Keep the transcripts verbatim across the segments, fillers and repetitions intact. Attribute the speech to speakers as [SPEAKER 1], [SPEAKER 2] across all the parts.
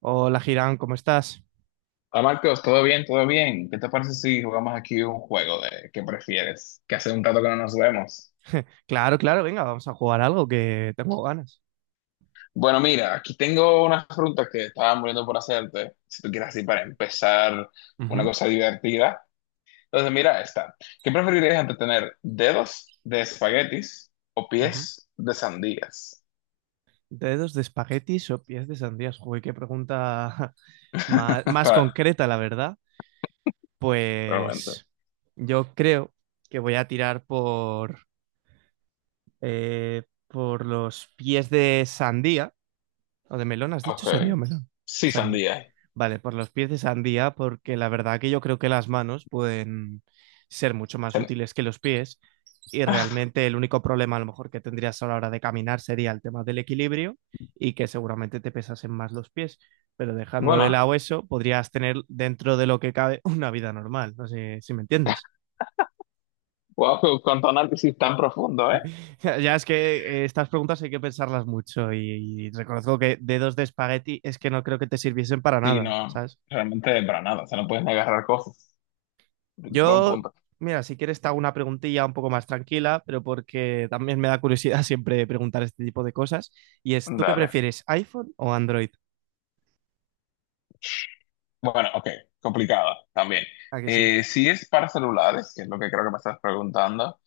[SPEAKER 1] Hola, Girán, ¿cómo estás?
[SPEAKER 2] Hola Marcos, ¿todo bien? ¿Todo bien? ¿Qué te parece si jugamos aquí un juego de qué prefieres? Que hace un rato que no nos vemos.
[SPEAKER 1] Claro, claro, venga, vamos a jugar algo que tengo ganas.
[SPEAKER 2] Bueno, mira, aquí tengo unas preguntas que estaba muriendo por hacerte, si tú quieres, así para empezar una
[SPEAKER 1] Ujú,
[SPEAKER 2] cosa divertida. Entonces, mira esta. ¿Qué preferirías entre tener dedos de espaguetis o
[SPEAKER 1] ujú.
[SPEAKER 2] pies de sandías?
[SPEAKER 1] ¿Dedos de espaguetis o pies de sandías? Joder, qué pregunta más, más
[SPEAKER 2] Para,
[SPEAKER 1] concreta, la verdad.
[SPEAKER 2] realmente.
[SPEAKER 1] Pues yo creo que voy a tirar por, eh, por los pies de sandía. ¿O de melón has dicho?
[SPEAKER 2] Ok.
[SPEAKER 1] ¿Sandía o melón?
[SPEAKER 2] Sí,
[SPEAKER 1] Sandy.
[SPEAKER 2] sandía.
[SPEAKER 1] Vale, por los pies de sandía, porque la verdad que yo creo que las manos pueden ser mucho más
[SPEAKER 2] Sen-
[SPEAKER 1] útiles que los pies. Y realmente el único problema a lo mejor que tendrías a la hora de caminar sería el tema del equilibrio y que seguramente te pesasen más los pies. Pero dejando de
[SPEAKER 2] Bueno,
[SPEAKER 1] lado eso, podrías tener dentro de lo que cabe una vida normal. No sé si me entiendes.
[SPEAKER 2] wow, cuánto análisis tan profundo, ¿eh?
[SPEAKER 1] Ya es que eh, estas preguntas hay que pensarlas mucho y, y reconozco que dedos de espagueti es que no creo que te sirviesen para
[SPEAKER 2] Sí,
[SPEAKER 1] nada,
[SPEAKER 2] no,
[SPEAKER 1] ¿sabes?
[SPEAKER 2] realmente para nada, o sea, no puedes ni agarrar cosas. Buen
[SPEAKER 1] Yo,
[SPEAKER 2] punto.
[SPEAKER 1] mira, si quieres te hago una preguntilla un poco más tranquila, pero porque también me da curiosidad siempre preguntar este tipo de cosas. Y es, ¿tú qué
[SPEAKER 2] Dale.
[SPEAKER 1] prefieres, iPhone o Android?
[SPEAKER 2] Bueno, ok, complicada también.
[SPEAKER 1] ¿A que sí?
[SPEAKER 2] Eh, si es para celulares, que es lo que creo que me estás preguntando,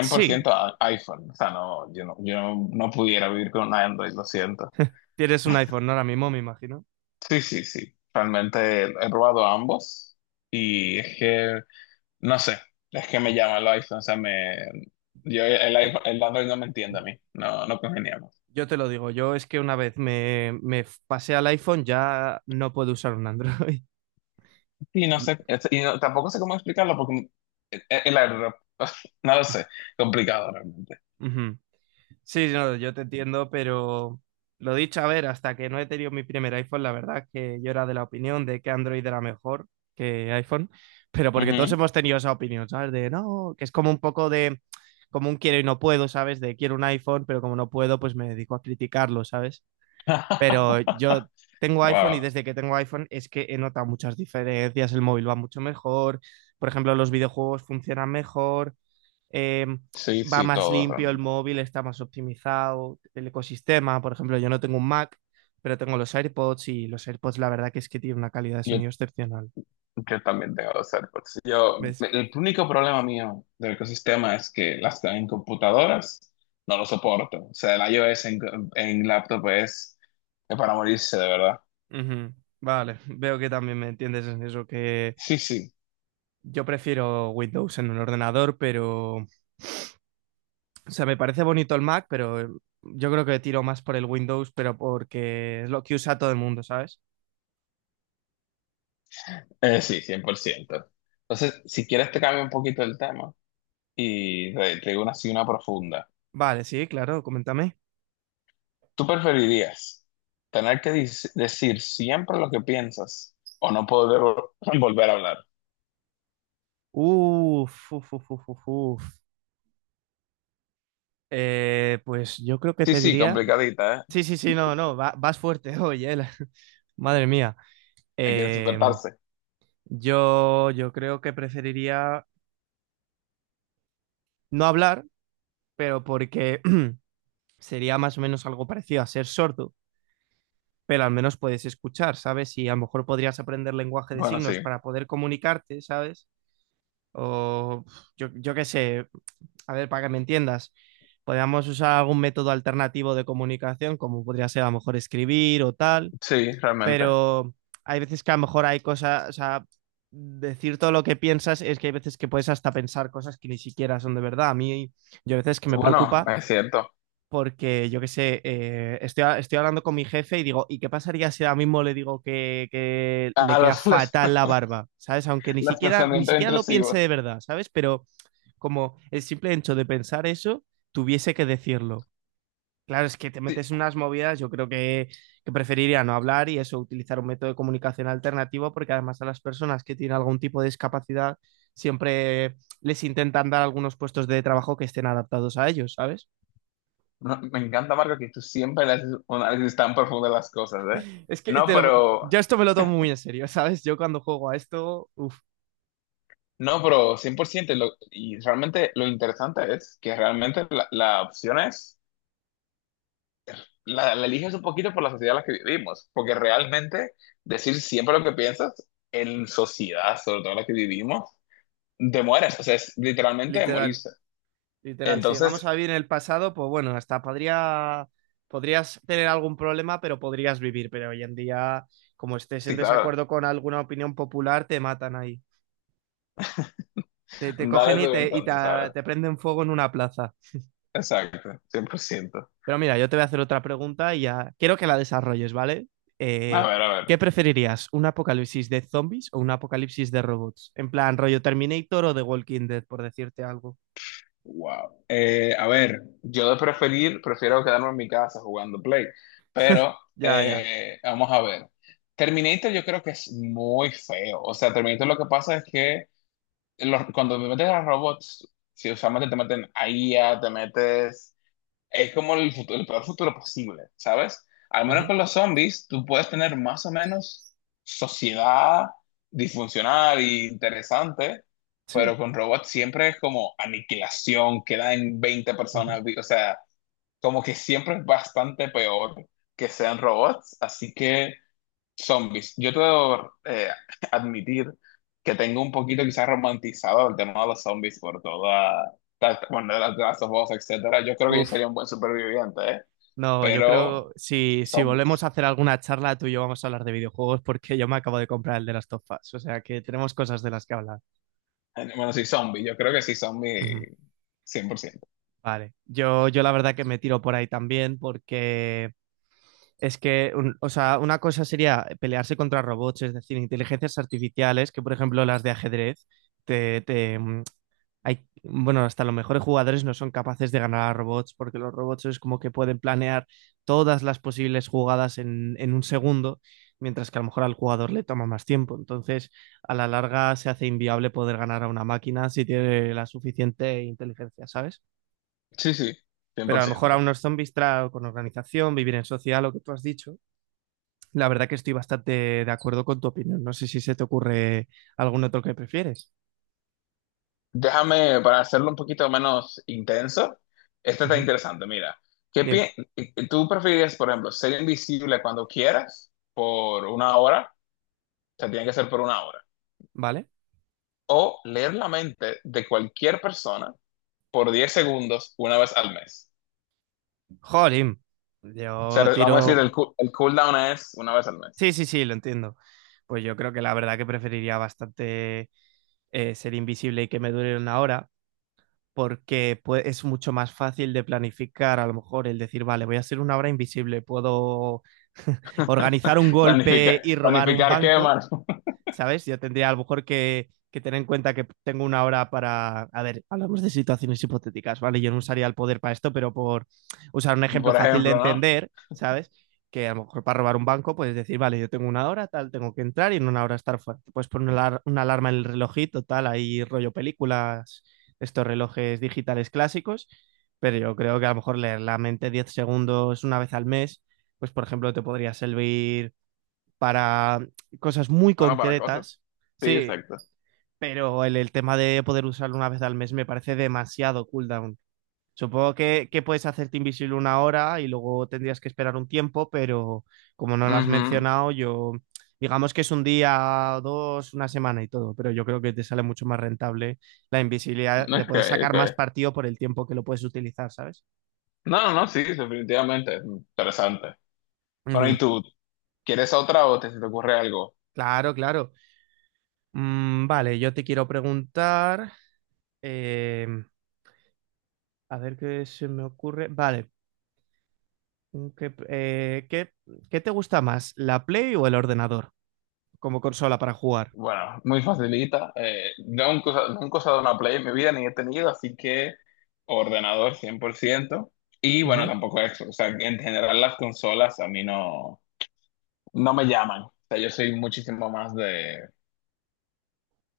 [SPEAKER 1] Sí,
[SPEAKER 2] a- iPhone. O sea, no, yo no, yo no, no pudiera vivir con un Android, lo siento.
[SPEAKER 1] tienes un iPhone, ¿no? Ahora mismo, me imagino.
[SPEAKER 2] Sí, sí, sí. Realmente he probado ambos y es que, no sé, es que me llama el iPhone, o sea, me, yo, el, iPhone- el Android no me entiende a mí, no, no congeniamos.
[SPEAKER 1] Yo te lo digo, yo es que una vez me, me pasé al iPhone ya no puedo usar un Android.
[SPEAKER 2] Y no sé, es- y no- tampoco sé cómo explicarlo porque eh, eh, la verdad, no lo sé, complicado realmente.
[SPEAKER 1] Ujú. Sí, no, yo te entiendo, pero lo dicho, a ver, hasta que no he tenido mi primer iPhone, la verdad es que yo era de la opinión de que Android era mejor que iPhone, pero porque todos
[SPEAKER 2] Ujú.
[SPEAKER 1] hemos tenido esa opinión, ¿sabes? De no, que es como un poco de, como un quiero y no puedo, ¿sabes? De quiero un iPhone, pero como no puedo, pues me dedico a criticarlo, ¿sabes? Pero yo tengo iPhone y
[SPEAKER 2] Wow.
[SPEAKER 1] desde que tengo iPhone es que he notado muchas diferencias, el móvil va mucho mejor, por ejemplo, los videojuegos funcionan mejor eh,
[SPEAKER 2] Sí,
[SPEAKER 1] va
[SPEAKER 2] sí,
[SPEAKER 1] más
[SPEAKER 2] todo
[SPEAKER 1] limpio el
[SPEAKER 2] realmente.
[SPEAKER 1] móvil, está más optimizado el ecosistema. Por ejemplo, yo no tengo un Mac, pero tengo los AirPods y los AirPods la verdad que es que tienen una calidad de
[SPEAKER 2] Yo,
[SPEAKER 1] sonido excepcional.
[SPEAKER 2] yo también tengo los AirPods. Yo,
[SPEAKER 1] ¿Ves?
[SPEAKER 2] el único problema mío del ecosistema es que las que hay en computadoras no lo soporto. O sea, el iOS en, en laptop es, es para morirse, de verdad.
[SPEAKER 1] Ujú. Vale, veo que también me entiendes en eso, que
[SPEAKER 2] Sí, sí,
[SPEAKER 1] yo prefiero Windows en un ordenador, pero, o sea, me parece bonito el Mac, pero eh, yo creo que tiro más por el Windows, pero porque es lo que usa todo el mundo, ¿sabes?
[SPEAKER 2] eh, sí, cien por ciento. Entonces, si quieres te cambio un poquito el tema y te, te digo una, así una profunda.
[SPEAKER 1] Vale, sí, claro, coméntame.
[SPEAKER 2] ¿Tú preferirías tener que dis- decir siempre lo que piensas o no poder vol- volver a hablar?
[SPEAKER 1] Uf, uf, uf, uf, uf, uf. Eh, pues yo creo que
[SPEAKER 2] Sí,
[SPEAKER 1] te
[SPEAKER 2] sí,
[SPEAKER 1] diría.
[SPEAKER 2] complicadita, ¿eh?
[SPEAKER 1] Sí, sí, sí, no, no, va- vas fuerte hoy, eh. la- Madre mía.
[SPEAKER 2] Hay que
[SPEAKER 1] Eh,
[SPEAKER 2] despertarse.
[SPEAKER 1] yo, yo creo que preferiría no hablar, pero porque sería más o menos algo parecido a ser sordo, pero al menos puedes escuchar, ¿sabes? Y a lo mejor podrías aprender lenguaje de
[SPEAKER 2] Bueno, sí,
[SPEAKER 1] signos para poder comunicarte, ¿sabes? O yo, yo qué sé, a ver, para que me entiendas, podríamos usar algún método alternativo de comunicación, como podría ser a lo mejor escribir o tal,
[SPEAKER 2] sí, realmente.
[SPEAKER 1] pero hay veces que a lo mejor hay cosas, o sea, decir todo lo que piensas es que hay veces que puedes hasta pensar cosas que ni siquiera son de verdad. A mí, yo a veces que me
[SPEAKER 2] Bueno,
[SPEAKER 1] preocupa
[SPEAKER 2] es cierto.
[SPEAKER 1] porque yo qué sé, eh, estoy, estoy hablando con mi jefe y digo, ¿y qué pasaría si ahora mismo le digo que, que le
[SPEAKER 2] A
[SPEAKER 1] queda
[SPEAKER 2] los, los,
[SPEAKER 1] fatal la barba? ¿Sabes? Aunque ni
[SPEAKER 2] los
[SPEAKER 1] siquiera, ni
[SPEAKER 2] pensamientos
[SPEAKER 1] siquiera lo piense
[SPEAKER 2] intrusivos.
[SPEAKER 1] de verdad, ¿sabes? Pero como el simple hecho de pensar eso, tuviese que decirlo. Claro, es que te
[SPEAKER 2] Sí,
[SPEAKER 1] metes en unas movidas, yo creo que, que preferiría no hablar y eso, utilizar un método de comunicación alternativo, porque además a las personas que tienen algún tipo de discapacidad siempre les intentan dar algunos puestos de trabajo que estén adaptados a ellos, ¿sabes?
[SPEAKER 2] no, me encanta, Marco, que tú siempre le haces un análisis tan profundo de las cosas, ¿eh?
[SPEAKER 1] Es que
[SPEAKER 2] No,
[SPEAKER 1] te lo-
[SPEAKER 2] pero,
[SPEAKER 1] yo esto me lo tomo muy en serio, ¿sabes? Yo cuando juego a esto, uff,
[SPEAKER 2] no, pero cien por ciento. Y, lo- y realmente lo interesante es que realmente la la opción es... la, la eliges un poquito por la sociedad en la que vivimos, porque realmente decir siempre lo que piensas en sociedad, sobre todo en la que vivimos, te mueres, o sea, es literalmente de
[SPEAKER 1] literal,
[SPEAKER 2] morirse.
[SPEAKER 1] literal. Si llegamos
[SPEAKER 2] Entonces,
[SPEAKER 1] a vivir en el pasado, pues bueno, hasta podría, podrías tener algún problema, pero podrías vivir, pero hoy en día, como estés en
[SPEAKER 2] sí, claro,
[SPEAKER 1] desacuerdo con alguna opinión popular, te matan ahí. Te, te cogen
[SPEAKER 2] dale tú
[SPEAKER 1] y, te, y te,
[SPEAKER 2] entonces, a ver.
[SPEAKER 1] te prenden fuego en una plaza.
[SPEAKER 2] Exacto, cien por ciento.
[SPEAKER 1] Pero mira, yo te voy a hacer otra pregunta y ya quiero que la desarrolles, ¿vale?
[SPEAKER 2] A
[SPEAKER 1] Eh,
[SPEAKER 2] ver, a
[SPEAKER 1] ¿Qué
[SPEAKER 2] ver.
[SPEAKER 1] preferirías? ¿Un apocalipsis de zombies o un apocalipsis de robots? En plan, rollo Terminator o The Walking Dead, por decirte algo.
[SPEAKER 2] Wow. Eh, a ver, yo de preferir, prefiero quedarme en mi casa jugando Play, pero
[SPEAKER 1] Ya, ya.
[SPEAKER 2] eh, vamos a ver. Terminator yo creo que es muy feo. O sea, Terminator lo que pasa es que los- cuando te metes a robots, si usualmente te meten a I A, te metes... Es como el, futu- el peor futuro posible, ¿sabes? Al menos
[SPEAKER 1] Ujú.
[SPEAKER 2] con los zombies, tú puedes tener más o menos sociedad disfuncional e interesante,
[SPEAKER 1] Sí.
[SPEAKER 2] pero con robots siempre es como aniquilación, quedan veinte
[SPEAKER 1] Ujú.
[SPEAKER 2] personas, vi- o sea, como que siempre es bastante peor que sean robots, así que... Zombies. Yo te debo eh, admitir que tengo un poquito quizás romantizado el tema de los zombies por toda, ta- ta- bueno, de las de las voz, etcétera. Yo creo que yo
[SPEAKER 1] Uf.
[SPEAKER 2] sería un buen superviviente, ¿eh?
[SPEAKER 1] No, yo
[SPEAKER 2] Pero
[SPEAKER 1] creo, si, si volvemos a
[SPEAKER 2] zombies.
[SPEAKER 1] hacer alguna charla, tú y yo vamos a hablar de videojuegos porque yo me acabo de comprar el de las Last of Us. O sea que tenemos cosas de las que hablar.
[SPEAKER 2] Eh, Bueno, sí, zombies. Yo creo que sí,
[SPEAKER 1] Ujú.
[SPEAKER 2] zombie cien por ciento.
[SPEAKER 1] Vale. Yo, yo la verdad que me tiro por ahí también, porque es que, un- o sea, una cosa sería pelearse contra robots, es decir, inteligencias artificiales, que por ejemplo las de ajedrez, te, te, mm, hay, bueno, hasta los mejores jugadores no son capaces de ganar a robots, porque los robots es como que pueden planear todas las posibles jugadas en, en un segundo, mientras que a lo mejor al jugador le toma más tiempo. Entonces, a la larga se hace inviable poder ganar a una máquina si tiene la suficiente inteligencia, ¿sabes?
[SPEAKER 2] Sí, sí, cien
[SPEAKER 1] Pero a
[SPEAKER 2] por
[SPEAKER 1] lo mejor a
[SPEAKER 2] ciento.
[SPEAKER 1] unos zombies tra- con organización, vivir en social, lo que tú has dicho, la verdad que estoy bastante de acuerdo con tu opinión. No sé si se te ocurre algún otro que prefieres.
[SPEAKER 2] Déjame, para hacerlo un poquito menos intenso, esto está
[SPEAKER 1] Ujú.
[SPEAKER 2] interesante. Mira, ¿qué
[SPEAKER 1] Dime,
[SPEAKER 2] pi- ¿tú preferirías, por ejemplo, ser invisible cuando quieras por una hora? O sea, tiene que ser por una hora.
[SPEAKER 1] ¿vale?
[SPEAKER 2] O leer la mente de cualquier persona por diez segundos una vez al mes.
[SPEAKER 1] Jolín,
[SPEAKER 2] O sea,
[SPEAKER 1] yo
[SPEAKER 2] vamos a
[SPEAKER 1] tiro...
[SPEAKER 2] decir, el, coo- el cooldown es una vez al mes.
[SPEAKER 1] Sí, sí, sí, lo entiendo. Pues yo creo que la verdad que preferiría bastante eh, ser invisible y que me dure una hora, porque pue- es mucho más fácil de planificar, a lo mejor, el decir, vale, voy a ser una hora invisible, puedo organizar un
[SPEAKER 2] Planificar,
[SPEAKER 1] golpe y robar un
[SPEAKER 2] planificar qué
[SPEAKER 1] banco,
[SPEAKER 2] quemas,
[SPEAKER 1] ¿sabes? Yo tendría a lo mejor que, que tener en cuenta que tengo una hora para... A ver, hablamos de situaciones hipotéticas, ¿vale? Yo no usaría el poder para esto, pero por usar un ejemplo
[SPEAKER 2] por
[SPEAKER 1] fácil de
[SPEAKER 2] ejemplo, ¿no?
[SPEAKER 1] entender, ¿sabes? Que a lo mejor para robar un banco puedes decir, vale, yo tengo una hora, tal, tengo que entrar y en una hora estar fuera. Te puedes poner una, alar- una alarma en el relojito, tal, ahí rollo películas, estos relojes digitales clásicos, pero yo creo que a lo mejor leer la mente diez segundos una vez al mes, pues por ejemplo te podría servir para cosas muy
[SPEAKER 2] Bueno, para cosas.
[SPEAKER 1] concretas.
[SPEAKER 2] Sí,
[SPEAKER 1] Sí,
[SPEAKER 2] exacto.
[SPEAKER 1] pero el, el tema de poder usarlo una vez al mes me parece demasiado cooldown. Supongo que, que puedes hacerte invisible una hora y luego tendrías que esperar un tiempo, pero como no lo has
[SPEAKER 2] Ujú.
[SPEAKER 1] mencionado, yo digamos que es un día, dos, una semana y todo, pero yo creo que te sale mucho más rentable la invisibilidad, le
[SPEAKER 2] Ok,
[SPEAKER 1] puedes sacar
[SPEAKER 2] ok.
[SPEAKER 1] más partido por el tiempo que lo puedes utilizar, ¿sabes?
[SPEAKER 2] No, no, no, sí, definitivamente. Interesante. Bueno, ¿y
[SPEAKER 1] Ujú.
[SPEAKER 2] tú? ¿Quieres otra o te, se te ocurre algo?
[SPEAKER 1] Claro, claro. Mm, vale, yo te quiero preguntar, eh, a ver qué se me ocurre. Vale. mm, ¿Qué, eh, qué- qué te gusta más, la Play o el ordenador como consola para jugar?
[SPEAKER 2] Bueno, muy facilita. Eh, yo nunca, he usa- nunca he usado una Play en mi vida, ni he tenido, así que ordenador cien por ciento. Y bueno,
[SPEAKER 1] Ujú.
[SPEAKER 2] tampoco eso. O sea, en general las consolas a mí no, no me llaman. O sea, yo soy muchísimo más de,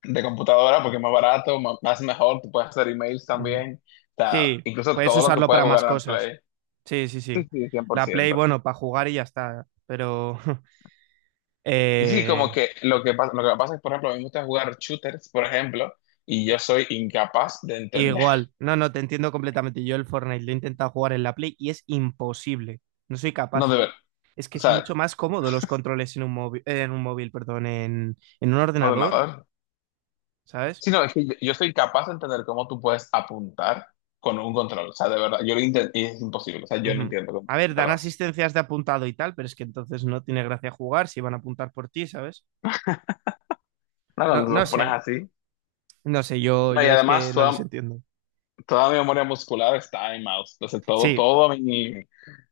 [SPEAKER 2] de computadora porque es más barato, ma- más mejor, tú puedes hacer emails
[SPEAKER 1] Ujú.
[SPEAKER 2] también. O sea,
[SPEAKER 1] Sí,
[SPEAKER 2] incluso
[SPEAKER 1] puedes
[SPEAKER 2] todo lo que
[SPEAKER 1] usarlo
[SPEAKER 2] puedes
[SPEAKER 1] para más
[SPEAKER 2] jugar en
[SPEAKER 1] cosas.
[SPEAKER 2] Play.
[SPEAKER 1] Sí, sí, sí.
[SPEAKER 2] Sí, sí, cien por
[SPEAKER 1] La Play,
[SPEAKER 2] ciento.
[SPEAKER 1] bueno, para jugar y ya está. Pero
[SPEAKER 2] Y sí, como
[SPEAKER 1] eh,
[SPEAKER 2] que lo que pasa, lo que me pasa es, por ejemplo, a mí me gusta jugar shooters, por ejemplo, y yo
[SPEAKER 1] eh,
[SPEAKER 2] soy incapaz de entender.
[SPEAKER 1] igual, no, no, te entiendo completamente. Yo el Fortnite lo he intentado jugar en la Play y es imposible. No soy
[SPEAKER 2] No,
[SPEAKER 1] capaz.
[SPEAKER 2] de ver.
[SPEAKER 1] Es que
[SPEAKER 2] O
[SPEAKER 1] es
[SPEAKER 2] sea,
[SPEAKER 1] mucho más cómodo los controles en un móvil, en un móvil, perdón, en, en un ordenador,
[SPEAKER 2] ordenador.
[SPEAKER 1] ¿sabes?
[SPEAKER 2] Sí, no, es que yo, yo soy capaz de entender cómo tú puedes apuntar con un control. O sea, de verdad, yo lo intento y es imposible. O sea, yo no
[SPEAKER 1] Ujú.
[SPEAKER 2] entiendo
[SPEAKER 1] A
[SPEAKER 2] cómo
[SPEAKER 1] ver,
[SPEAKER 2] tú
[SPEAKER 1] dan
[SPEAKER 2] lo haces.
[SPEAKER 1] asistencias de apuntado y tal, pero es que entonces no tiene gracia jugar si van a apuntar por ti, ¿sabes?
[SPEAKER 2] No,
[SPEAKER 1] No,
[SPEAKER 2] cuando
[SPEAKER 1] no
[SPEAKER 2] lo
[SPEAKER 1] sé,
[SPEAKER 2] pones así.
[SPEAKER 1] no sé, yo,
[SPEAKER 2] No, y
[SPEAKER 1] yo es
[SPEAKER 2] además
[SPEAKER 1] que no les
[SPEAKER 2] toda,
[SPEAKER 1] entiendo.
[SPEAKER 2] toda mi memoria muscular está en mouse. Entonces todo,
[SPEAKER 1] Sí,
[SPEAKER 2] todo mi...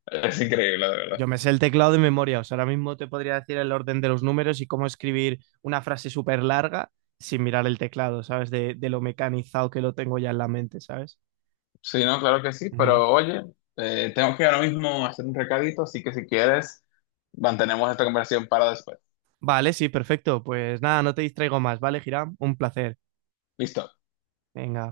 [SPEAKER 2] Es increíble, de verdad.
[SPEAKER 1] yo me sé el teclado de memoria, o sea, ahora mismo te podría decir el orden de los números y cómo escribir una frase súper larga sin mirar el teclado, ¿sabes? De, de lo mecanizado que lo tengo ya en la mente, ¿sabes?
[SPEAKER 2] Sí, no, claro que sí.
[SPEAKER 1] Ujú.
[SPEAKER 2] Pero oye, eh, tengo que ahora mismo hacer un recadito, así que si quieres, mantenemos esta conversación para después.
[SPEAKER 1] Vale, sí, perfecto. Pues nada, no te distraigo más, ¿vale, Hiram? Un placer.
[SPEAKER 2] Listo.
[SPEAKER 1] Venga.